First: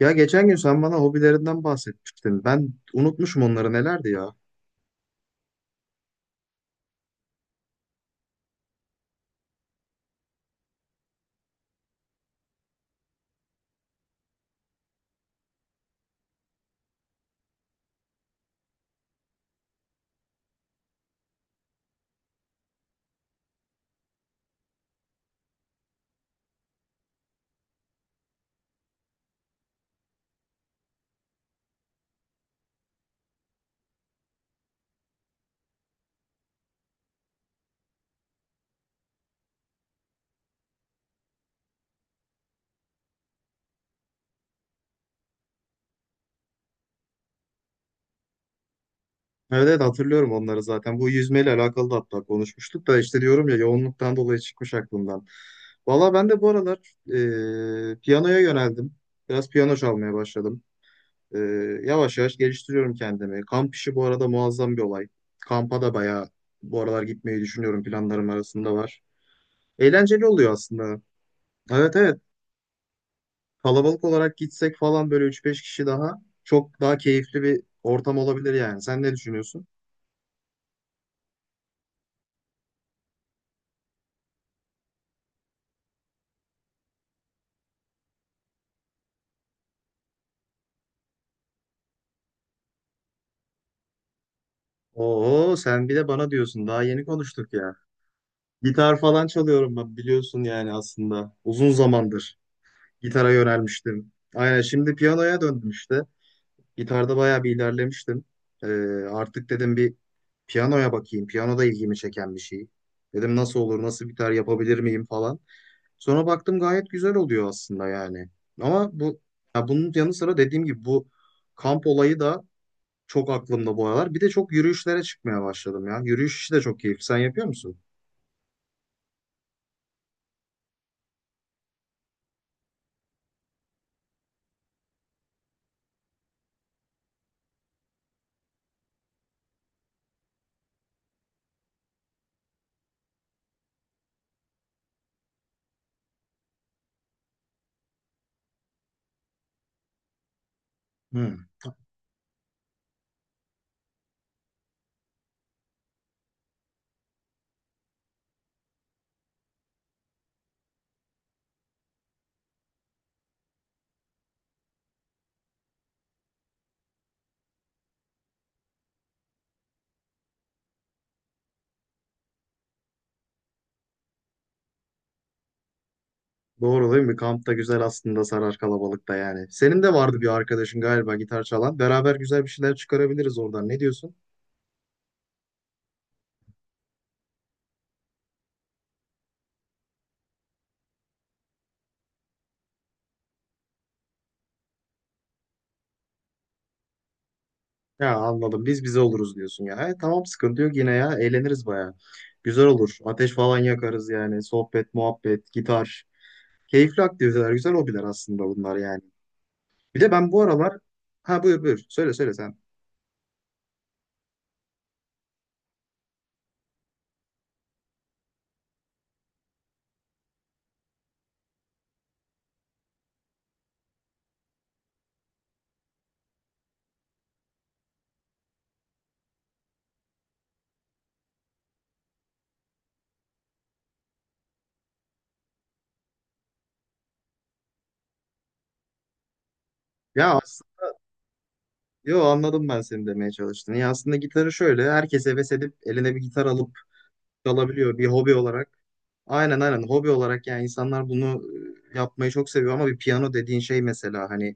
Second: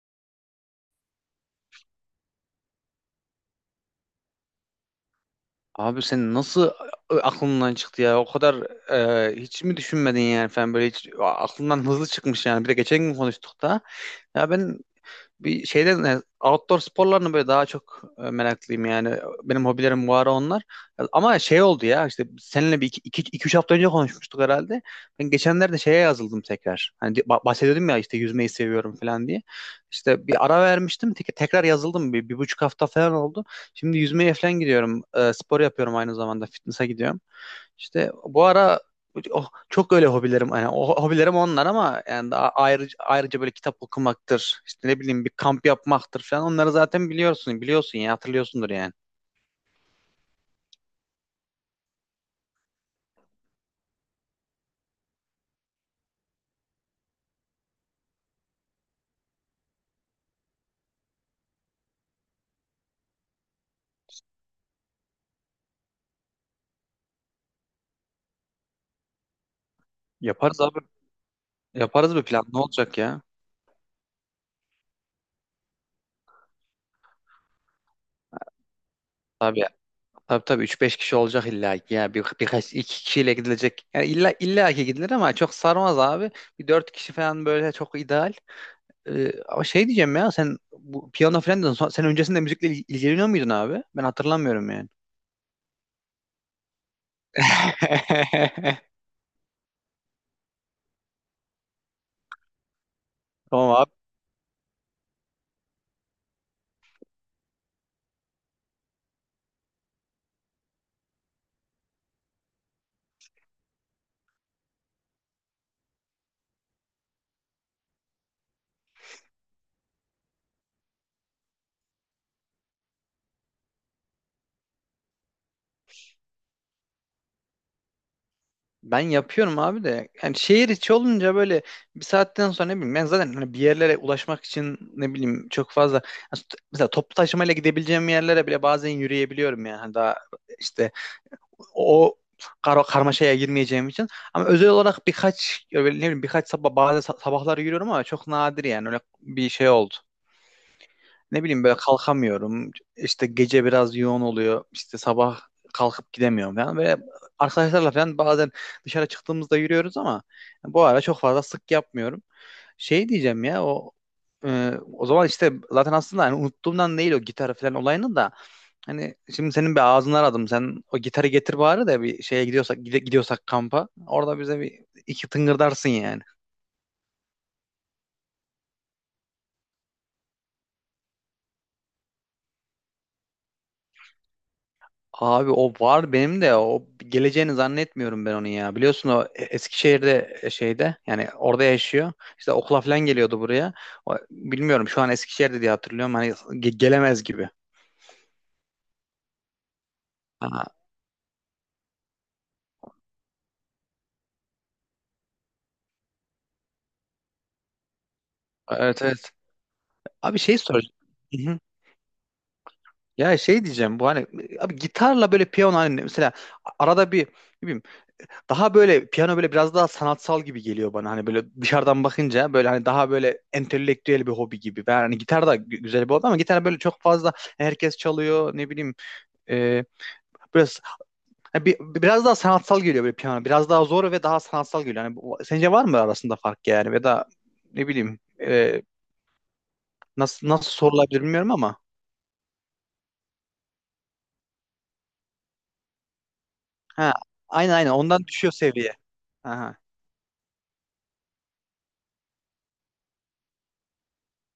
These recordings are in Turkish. Ya geçen gün sen bana hobilerinden bahsetmiştin. Ben unutmuşum onları nelerdi ya. Abi sen nasıl aklından çıktı ya? O kadar hiç mi düşünmedin yani falan böyle hiç aklından hızlı çıkmış yani. Bir de geçen gün konuştuk da. Ya ben bir şeyden yani outdoor sporlarını böyle daha çok meraklıyım yani. Benim hobilerim bu ara onlar. Ama şey oldu ya işte seninle bir iki üç hafta önce konuşmuştuk herhalde. Ben geçenlerde şeye yazıldım tekrar. Hani bahsediyordum ya işte yüzmeyi seviyorum falan diye. İşte bir ara vermiştim. Tekrar yazıldım. Bir, bir buçuk hafta falan oldu. Şimdi yüzmeye falan gidiyorum. Spor yapıyorum aynı zamanda. Fitness'a gidiyorum. İşte bu ara oh, çok öyle hobilerim yani o hobilerim onlar ama yani daha ayrıca böyle kitap okumaktır işte ne bileyim bir kamp yapmaktır falan onları zaten biliyorsun ya hatırlıyorsundur yani. Evet evet, hatırlıyorum onları zaten. Bu yüzmeyle alakalı da hatta konuşmuştuk da işte diyorum ya, yoğunluktan dolayı çıkmış aklımdan. Valla ben de bu aralar piyanoya yöneldim. Biraz piyano çalmaya başladım. E, yavaş yavaş geliştiriyorum kendimi. Kamp işi bu arada muazzam bir olay. Kampa da bayağı bu aralar gitmeyi düşünüyorum, planlarım arasında var. Eğlenceli oluyor Yaparız abi, aslında. Evet, yaparız evet. bir plan, ne olacak ya? Kalabalık olarak gitsek falan, böyle üç beş kişi, daha çok daha keyifli bir ortam olabilir yani. Sen ne Tabii, düşünüyorsun? tabii, tabii, üç beş kişi olacak illa ki ya birkaç iki kişiyle gidilecek. Yani illa ki gidilir ama çok sarmaz abi. Bir 4 kişi falan böyle çok ideal. Ama şey diyeceğim ya sen bu piyano falan dedin. Sen öncesinde müzikle ilgileniyor muydun abi? Ben hatırlamıyorum yani. Oo, sen bir de bana diyorsun. Daha yeni konuştuk ya. Gitar falan çalıyorum ben, biliyorsun yani aslında. Uzun zamandır gitara Tamam abi. yönelmiştim. Aynen, şimdi piyanoya döndüm işte. Gitarda bayağı bir ilerlemiştim. Ee, artık dedim bir piyanoya bakayım. Piyano da ilgimi çeken bir şey. Dedim nasıl olur, nasıl gitar yapabilir miyim falan. Sonra baktım gayet güzel oluyor aslında yani. Ama bu, ya bunun yanı sıra dediğim gibi bu kamp olayı da çok aklımda bu aralar. Bir de çok yürüyüşlere çıkmaya başladım ya. Yürüyüş işi de çok keyifli. Sen yapıyor musun? Ben yapıyorum abi de. Yani şehir içi olunca böyle bir saatten sonra ne bileyim, ben zaten hani bir yerlere ulaşmak için ne bileyim çok fazla. Yani mesela toplu taşımayla gidebileceğim yerlere bile bazen yürüyebiliyorum yani. Hani daha işte o karmaşaya girmeyeceğim için. Ama özel olarak birkaç, ya böyle ne bileyim birkaç sabah, bazı sabahlar yürüyorum ama çok nadir yani, öyle bir şey oldu. Hı. Ne bileyim, böyle kalkamıyorum. İşte gece biraz yoğun oluyor. İşte sabah kalkıp gidemiyorum falan. Ve arkadaşlarla falan bazen dışarı çıktığımızda yürüyoruz ama bu ara çok fazla sık yapmıyorum. Şey diyeceğim ya, o zaman işte zaten aslında hani unuttuğumdan değil o gitar falan olayını da, hani şimdi senin bir ağzını aradım. Sen o gitarı getir bari de bir şeye gidiyorsak, gidiyorsak kampa, orada bize bir iki tıngırdarsın yani. Doğru değil mi? Kamp da güzel aslında, sarar kalabalıkta yani. Senin de vardı bir arkadaşın galiba, gitar çalan. Beraber güzel bir şeyler çıkarabiliriz oradan. Ne diyorsun? Abi o var benim de, o geleceğini zannetmiyorum ben onun ya. Biliyorsun o Eskişehir'de, şeyde yani orada yaşıyor. İşte okula falan geliyordu buraya. Bilmiyorum şu an Eskişehir'de diye hatırlıyorum. Hani gelemez gibi. Ya anladım. Biz bize oluruz diyorsun ya. E, tamam, sıkıntı Aha, yok yine ya. Eğleniriz bayağı. Güzel olur. Ateş falan yakarız yani. Sohbet, muhabbet, gitar. Keyifli aktiviteler, güzel hobiler aslında bunlar yani. evet, evet. Bir de ben Abi bu şey aralar... soracağım. Ha, Hı hı. buyur buyur. Söyle söyle sen. Ya şey diyeceğim, bu hani, abi gitarla böyle piyano, hani mesela arada bir ne bileyim. Daha böyle piyano böyle biraz daha sanatsal gibi geliyor bana. Hani böyle dışarıdan bakınca böyle hani daha böyle entelektüel bir hobi gibi. Ben hani gitar da güzel bir hobi ama gitar böyle çok fazla herkes çalıyor, ne bileyim. E, Biraz hani, biraz daha sanatsal geliyor böyle piyano. Biraz daha zor ve daha sanatsal geliyor. Hani sence var mı arasında fark yani, ya da ne bileyim, Ya nasıl aslında... sorulabilir bilmiyorum ama. Yo, anladım ben seni, demeye çalıştığını. Ya aslında gitarı şöyle, herkes heves edip eline bir gitar alıp Ha, aynen aynen, çalabiliyor bir ondan hobi düşüyor olarak. seviye. Aynen Aha. aynen, hobi olarak yani insanlar bunu yapmayı çok seviyor ama bir piyano dediğin şey mesela, hani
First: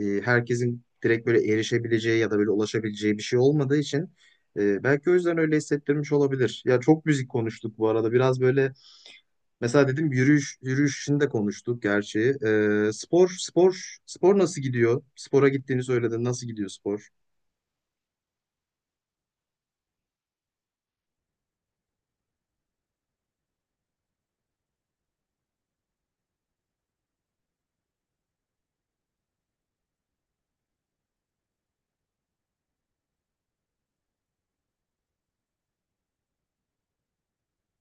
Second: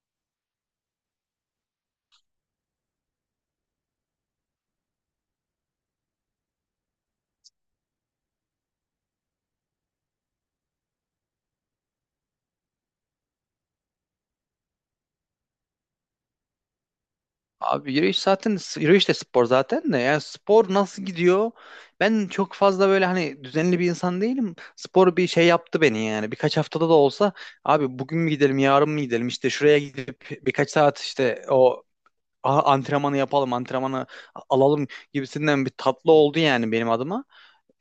herkesin direkt böyle erişebileceği ya da böyle ulaşabileceği bir şey olmadığı için belki o yüzden öyle hissettirmiş olabilir. Ya çok müzik konuştuk bu arada, biraz böyle. Mesela dedim yürüyüş, yürüyüşünü de konuştuk gerçi. Spor spor nasıl gidiyor? Spora gittiğini söyledin. Nasıl gidiyor spor? Abi yürüyüş zaten, yürüyüş de spor zaten de, yani spor nasıl gidiyor? Ben çok fazla böyle hani düzenli bir insan değilim. Spor bir şey yaptı beni yani. Birkaç haftada da olsa, abi bugün mü gidelim, yarın mı gidelim? İşte şuraya gidip birkaç saat işte o antrenmanı yapalım, antrenmanı alalım gibisinden bir tatlı oldu yani benim adıma.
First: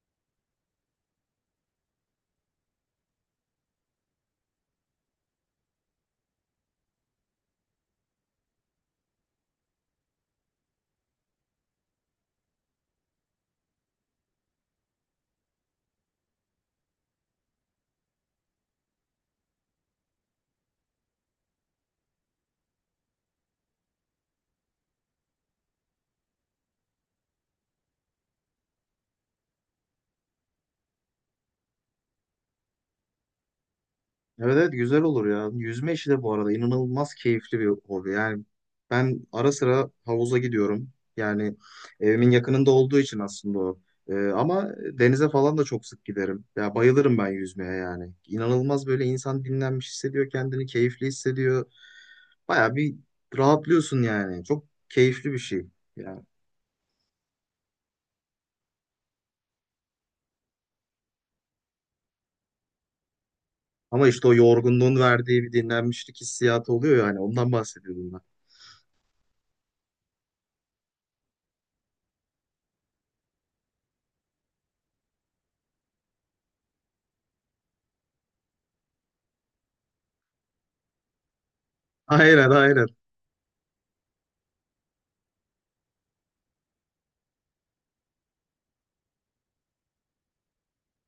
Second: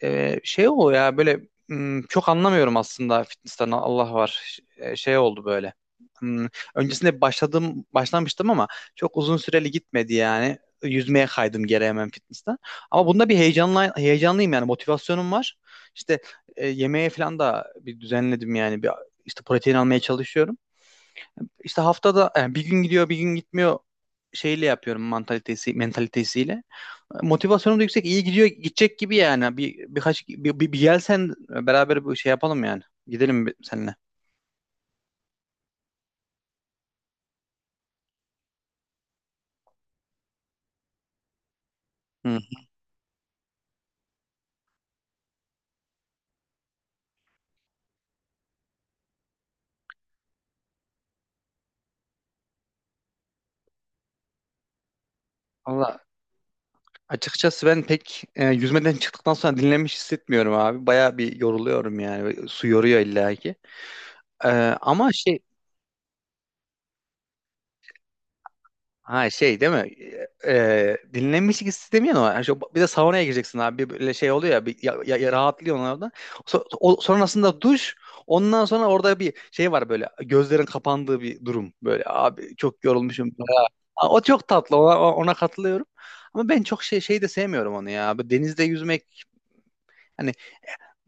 Şey o ya böyle, çok anlamıyorum aslında fitness'ten, Allah var. Şey oldu böyle. Hmm, öncesinde başlamıştım ama çok uzun süreli gitmedi yani. Yüzmeye kaydım geri hemen fitness'ten. Ama bunda bir heyecanlıyım yani, motivasyonum var. İşte yemeğe falan da bir düzenledim yani, bir işte protein almaya çalışıyorum. İşte haftada yani bir gün gidiyor bir gün gitmiyor, şeyle yapıyorum mentalitesiyle. Motivasyonum da yüksek. İyi gidiyor, gidecek gibi yani. Birkaç bir, bir, bir gel sen, beraber bir şey yapalım yani. Gidelim seninle. Evet evet, güzel olur ya. Yüzme işi de bu arada inanılmaz keyifli bir hobi. Yani ben ara sıra havuza gidiyorum. Yani evimin Hı. yakınında olduğu için aslında o. Ama denize falan da çok sık giderim. Ya bayılırım ben yüzmeye yani. İnanılmaz, böyle insan dinlenmiş hissediyor kendini, keyifli hissediyor. Baya bir rahatlıyorsun yani. Çok keyifli bir şey. Valla Yani. açıkçası ben pek yüzmeden çıktıktan sonra dinlenmiş hissetmiyorum abi. Baya bir yoruluyorum yani. Su yoruyor illa ki. Ama işte o E, yorgunluğun Ama şey. verdiği bir dinlenmişlik hissiyatı oluyor yani. Ondan bahsediyordum ben. Ha, şey değil mi? Dinlenmişlik istemiyor ama yani bir de saunaya gireceksin abi, bir böyle şey oluyor ya, bir rahatlıyorsun orada. Sonrasında duş, ondan sonra orada bir şey var böyle gözlerin kapandığı bir durum, böyle Aynen abi çok aynen. yorulmuşum. Ya, o çok tatlı, ona katılıyorum. Ama ben çok şey de sevmiyorum onu ya. Böyle denizde yüzmek hani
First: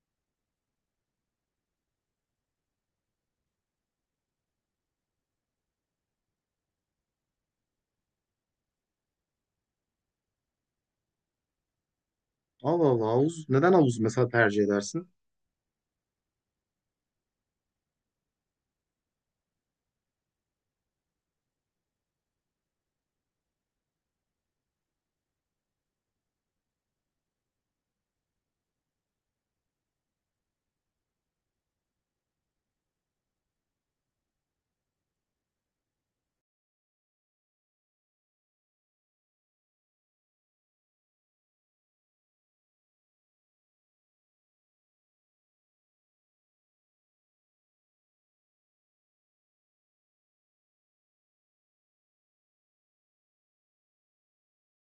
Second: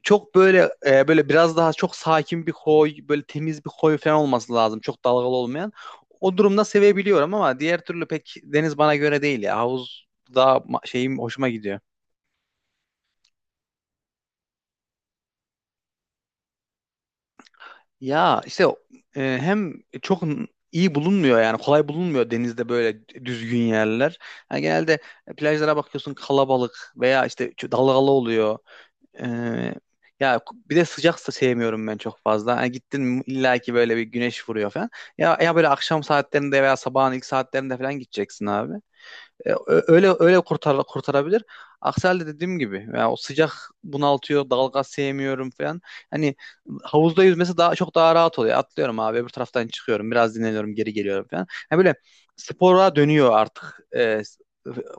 çok böyle böyle biraz daha çok sakin bir koy, böyle temiz bir koy falan olması lazım. Çok dalgalı olmayan. O durumda sevebiliyorum ama diğer türlü pek deniz bana göre değil ya. Havuz daha şeyim hoşuma gidiyor. Allah Allah, havuz. Neden havuz mesela tercih edersin? Ya işte hem çok iyi bulunmuyor yani, kolay bulunmuyor denizde böyle düzgün yerler. Yani genelde plajlara bakıyorsun kalabalık, veya işte çok dalgalı oluyor. Ee, Ya bir de sıcak da sevmiyorum ben çok fazla. Hani gittin mi illa ki böyle bir güneş vuruyor falan. Ya böyle akşam saatlerinde veya sabahın ilk saatlerinde falan gideceksin abi. Öyle öyle kurtarabilir. Aksi halde dediğim gibi yani, o sıcak bunaltıyor, dalga sevmiyorum falan. Hani havuzda yüzmesi daha çok daha rahat oluyor. Atlıyorum abi öbür taraftan çıkıyorum, biraz dinleniyorum, geri geliyorum falan. Yani böyle spora dönüyor artık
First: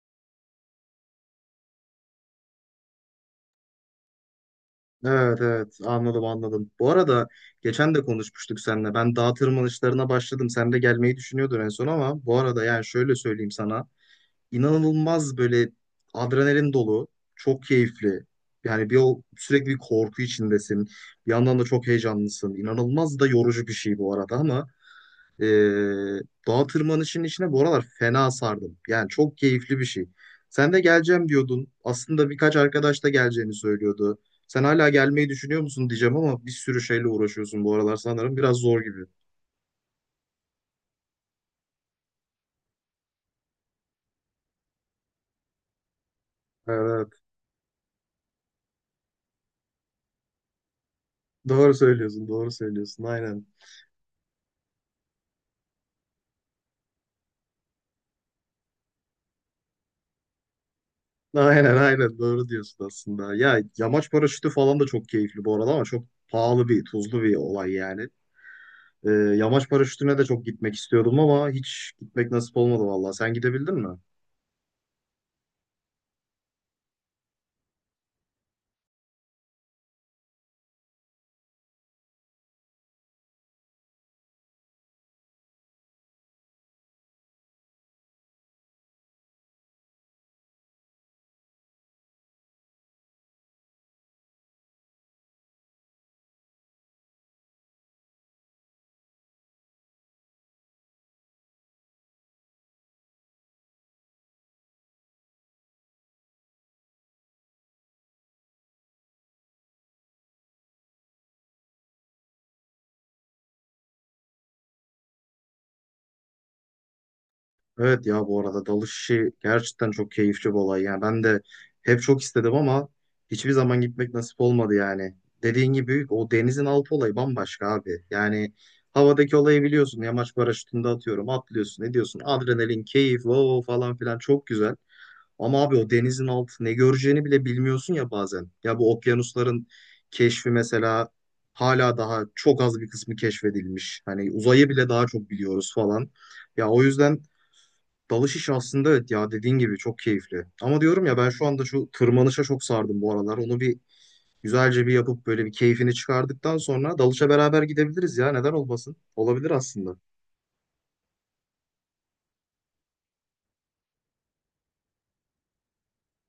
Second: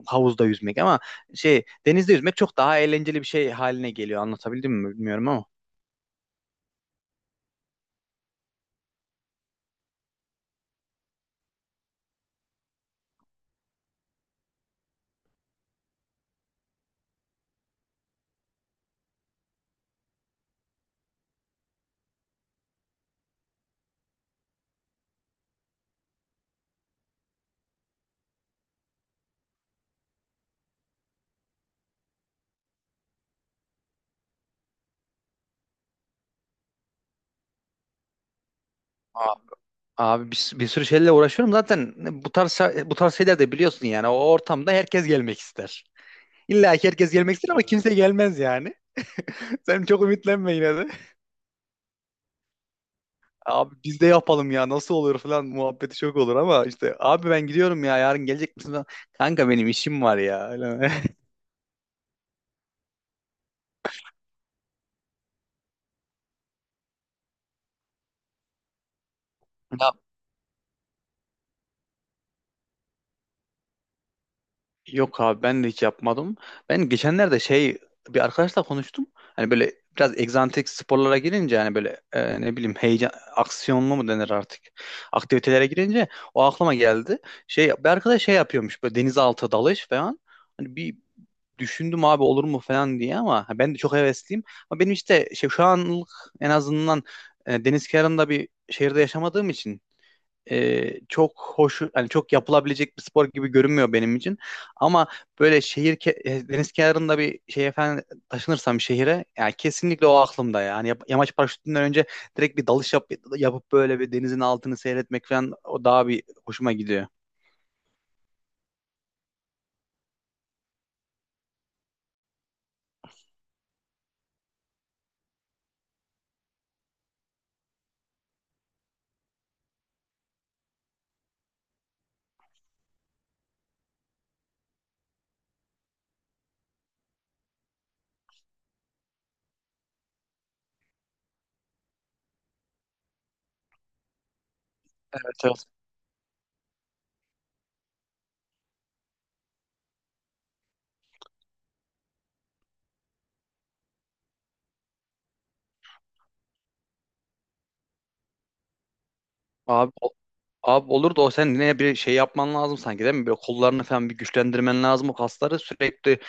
havuzda yüzmek, ama şey denizde yüzmek çok daha eğlenceli bir şey haline geliyor. Anlatabildim mi bilmiyorum Evet ama. evet, anladım anladım. Bu arada geçen de konuşmuştuk seninle. Ben dağ tırmanışlarına başladım. Sen de gelmeyi düşünüyordun en son, ama bu arada yani şöyle söyleyeyim sana. İnanılmaz böyle adrenalin dolu. Çok keyifli. Yani bir, o sürekli bir korku içindesin. Bir yandan da çok heyecanlısın. İnanılmaz da yorucu bir şey bu arada, ama Ee, dağ tırmanışının içine bu aralar fena sardım. Yani çok keyifli bir şey. Sen de geleceğim diyordun. Aslında birkaç arkadaş da geleceğini söylüyordu. Sen hala gelmeyi düşünüyor musun diyeceğim, ama bir sürü şeyle uğraşıyorsun bu aralar sanırım. Biraz zor gibi. A- Abi, bir sürü şeylerle uğraşıyorum zaten, bu tarz bu tarz şeyler de biliyorsun yani, o ortamda herkes gelmek ister. İlla ki herkes Evet. gelmek ister ama kimse gelmez yani. Sen çok ümitlenme yine de. Doğru söylüyorsun, doğru söylüyorsun. Aynen. Abi biz de yapalım ya, nasıl olur falan muhabbeti çok olur ama işte, abi ben gidiyorum ya yarın gelecek misin falan. Kanka benim işim var ya. Öyle mi? Aynen aynen. Doğru diyorsun aslında. Ya yamaç paraşütü falan da çok keyifli bu arada, ama çok pahalı bir, tuzlu bir olay yani. Yamaç paraşütüne de çok gitmek istiyordum ama hiç gitmek nasip olmadı vallahi. Sen gidebildin mi? Yok abi, ben de hiç yapmadım. Ben geçenlerde şey, bir arkadaşla konuştum. Hani böyle biraz egzantrik sporlara girince, hani böyle ne bileyim heyecan aksiyonlu mu denir artık aktivitelere girince, o aklıma geldi. Şey, bir arkadaş şey yapıyormuş böyle, denizaltı dalış falan. Hani bir düşündüm abi, olur mu falan diye, ama ben de çok hevesliyim. Ama benim işte şey, şu anlık en azından deniz kenarında bir şehirde yaşamadığım için çok hoş, hani çok yapılabilecek bir spor gibi görünmüyor benim için. Ama böyle deniz kenarında bir şey efendim, taşınırsam bir şehire yani, kesinlikle o aklımda ya. Yani yamaç paraşütünden önce direkt bir dalış yapıp böyle, bir denizin altını seyretmek falan, o daha bir hoşuma gidiyor. Evet ya, bu arada dalış işi gerçekten çok keyifli bir olay. Yani ben de hep çok istedim ama hiçbir zaman gitmek nasip olmadı yani. Dediğin gibi, büyük, o denizin altı olayı bambaşka abi. Yani havadaki olayı biliyorsun. Yamaç paraşütünde atıyorum, atlıyorsun, ediyorsun. Adrenalin, keyif, wow wow falan filan, çok güzel. Ama abi, o denizin altı ne göreceğini bile bilmiyorsun ya bazen. Ya bu okyanusların keşfi mesela, hala daha çok az bir kısmı keşfedilmiş. Hani uzayı bile daha çok Evet, evet. biliyoruz falan. Ya o yüzden dalış işi aslında, evet ya dediğin gibi çok keyifli. Ama diyorum ya, ben şu anda şu tırmanışa çok sardım bu aralar. Onu bir güzelce bir yapıp böyle bir keyfini çıkardıktan sonra dalışa beraber gidebiliriz ya, neden olmasın? Olabilir Abi, aslında. o- Abi olur da o, sen yine bir şey yapman lazım sanki değil mi? Böyle kollarını falan bir güçlendirmen lazım, o kasları sürekli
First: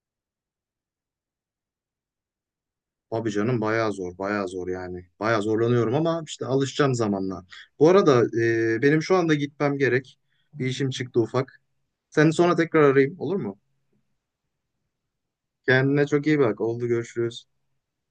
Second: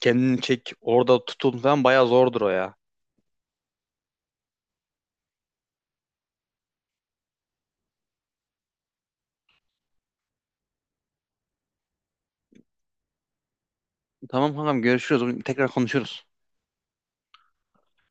kendini çek orada, tutun falan bayağı zordur o ya. Abi canım, bayağı zor bayağı zor yani. Bayağı zorlanıyorum ama işte alışacağım zamanla. Bu arada benim şu anda gitmem gerek. Bir işim çıktı ufak. Seni sonra tekrar arayayım, olur mu? Tamam kankam, görüşürüz. Tekrar Kendine çok konuşuruz. iyi bak. Oldu, görüşürüz.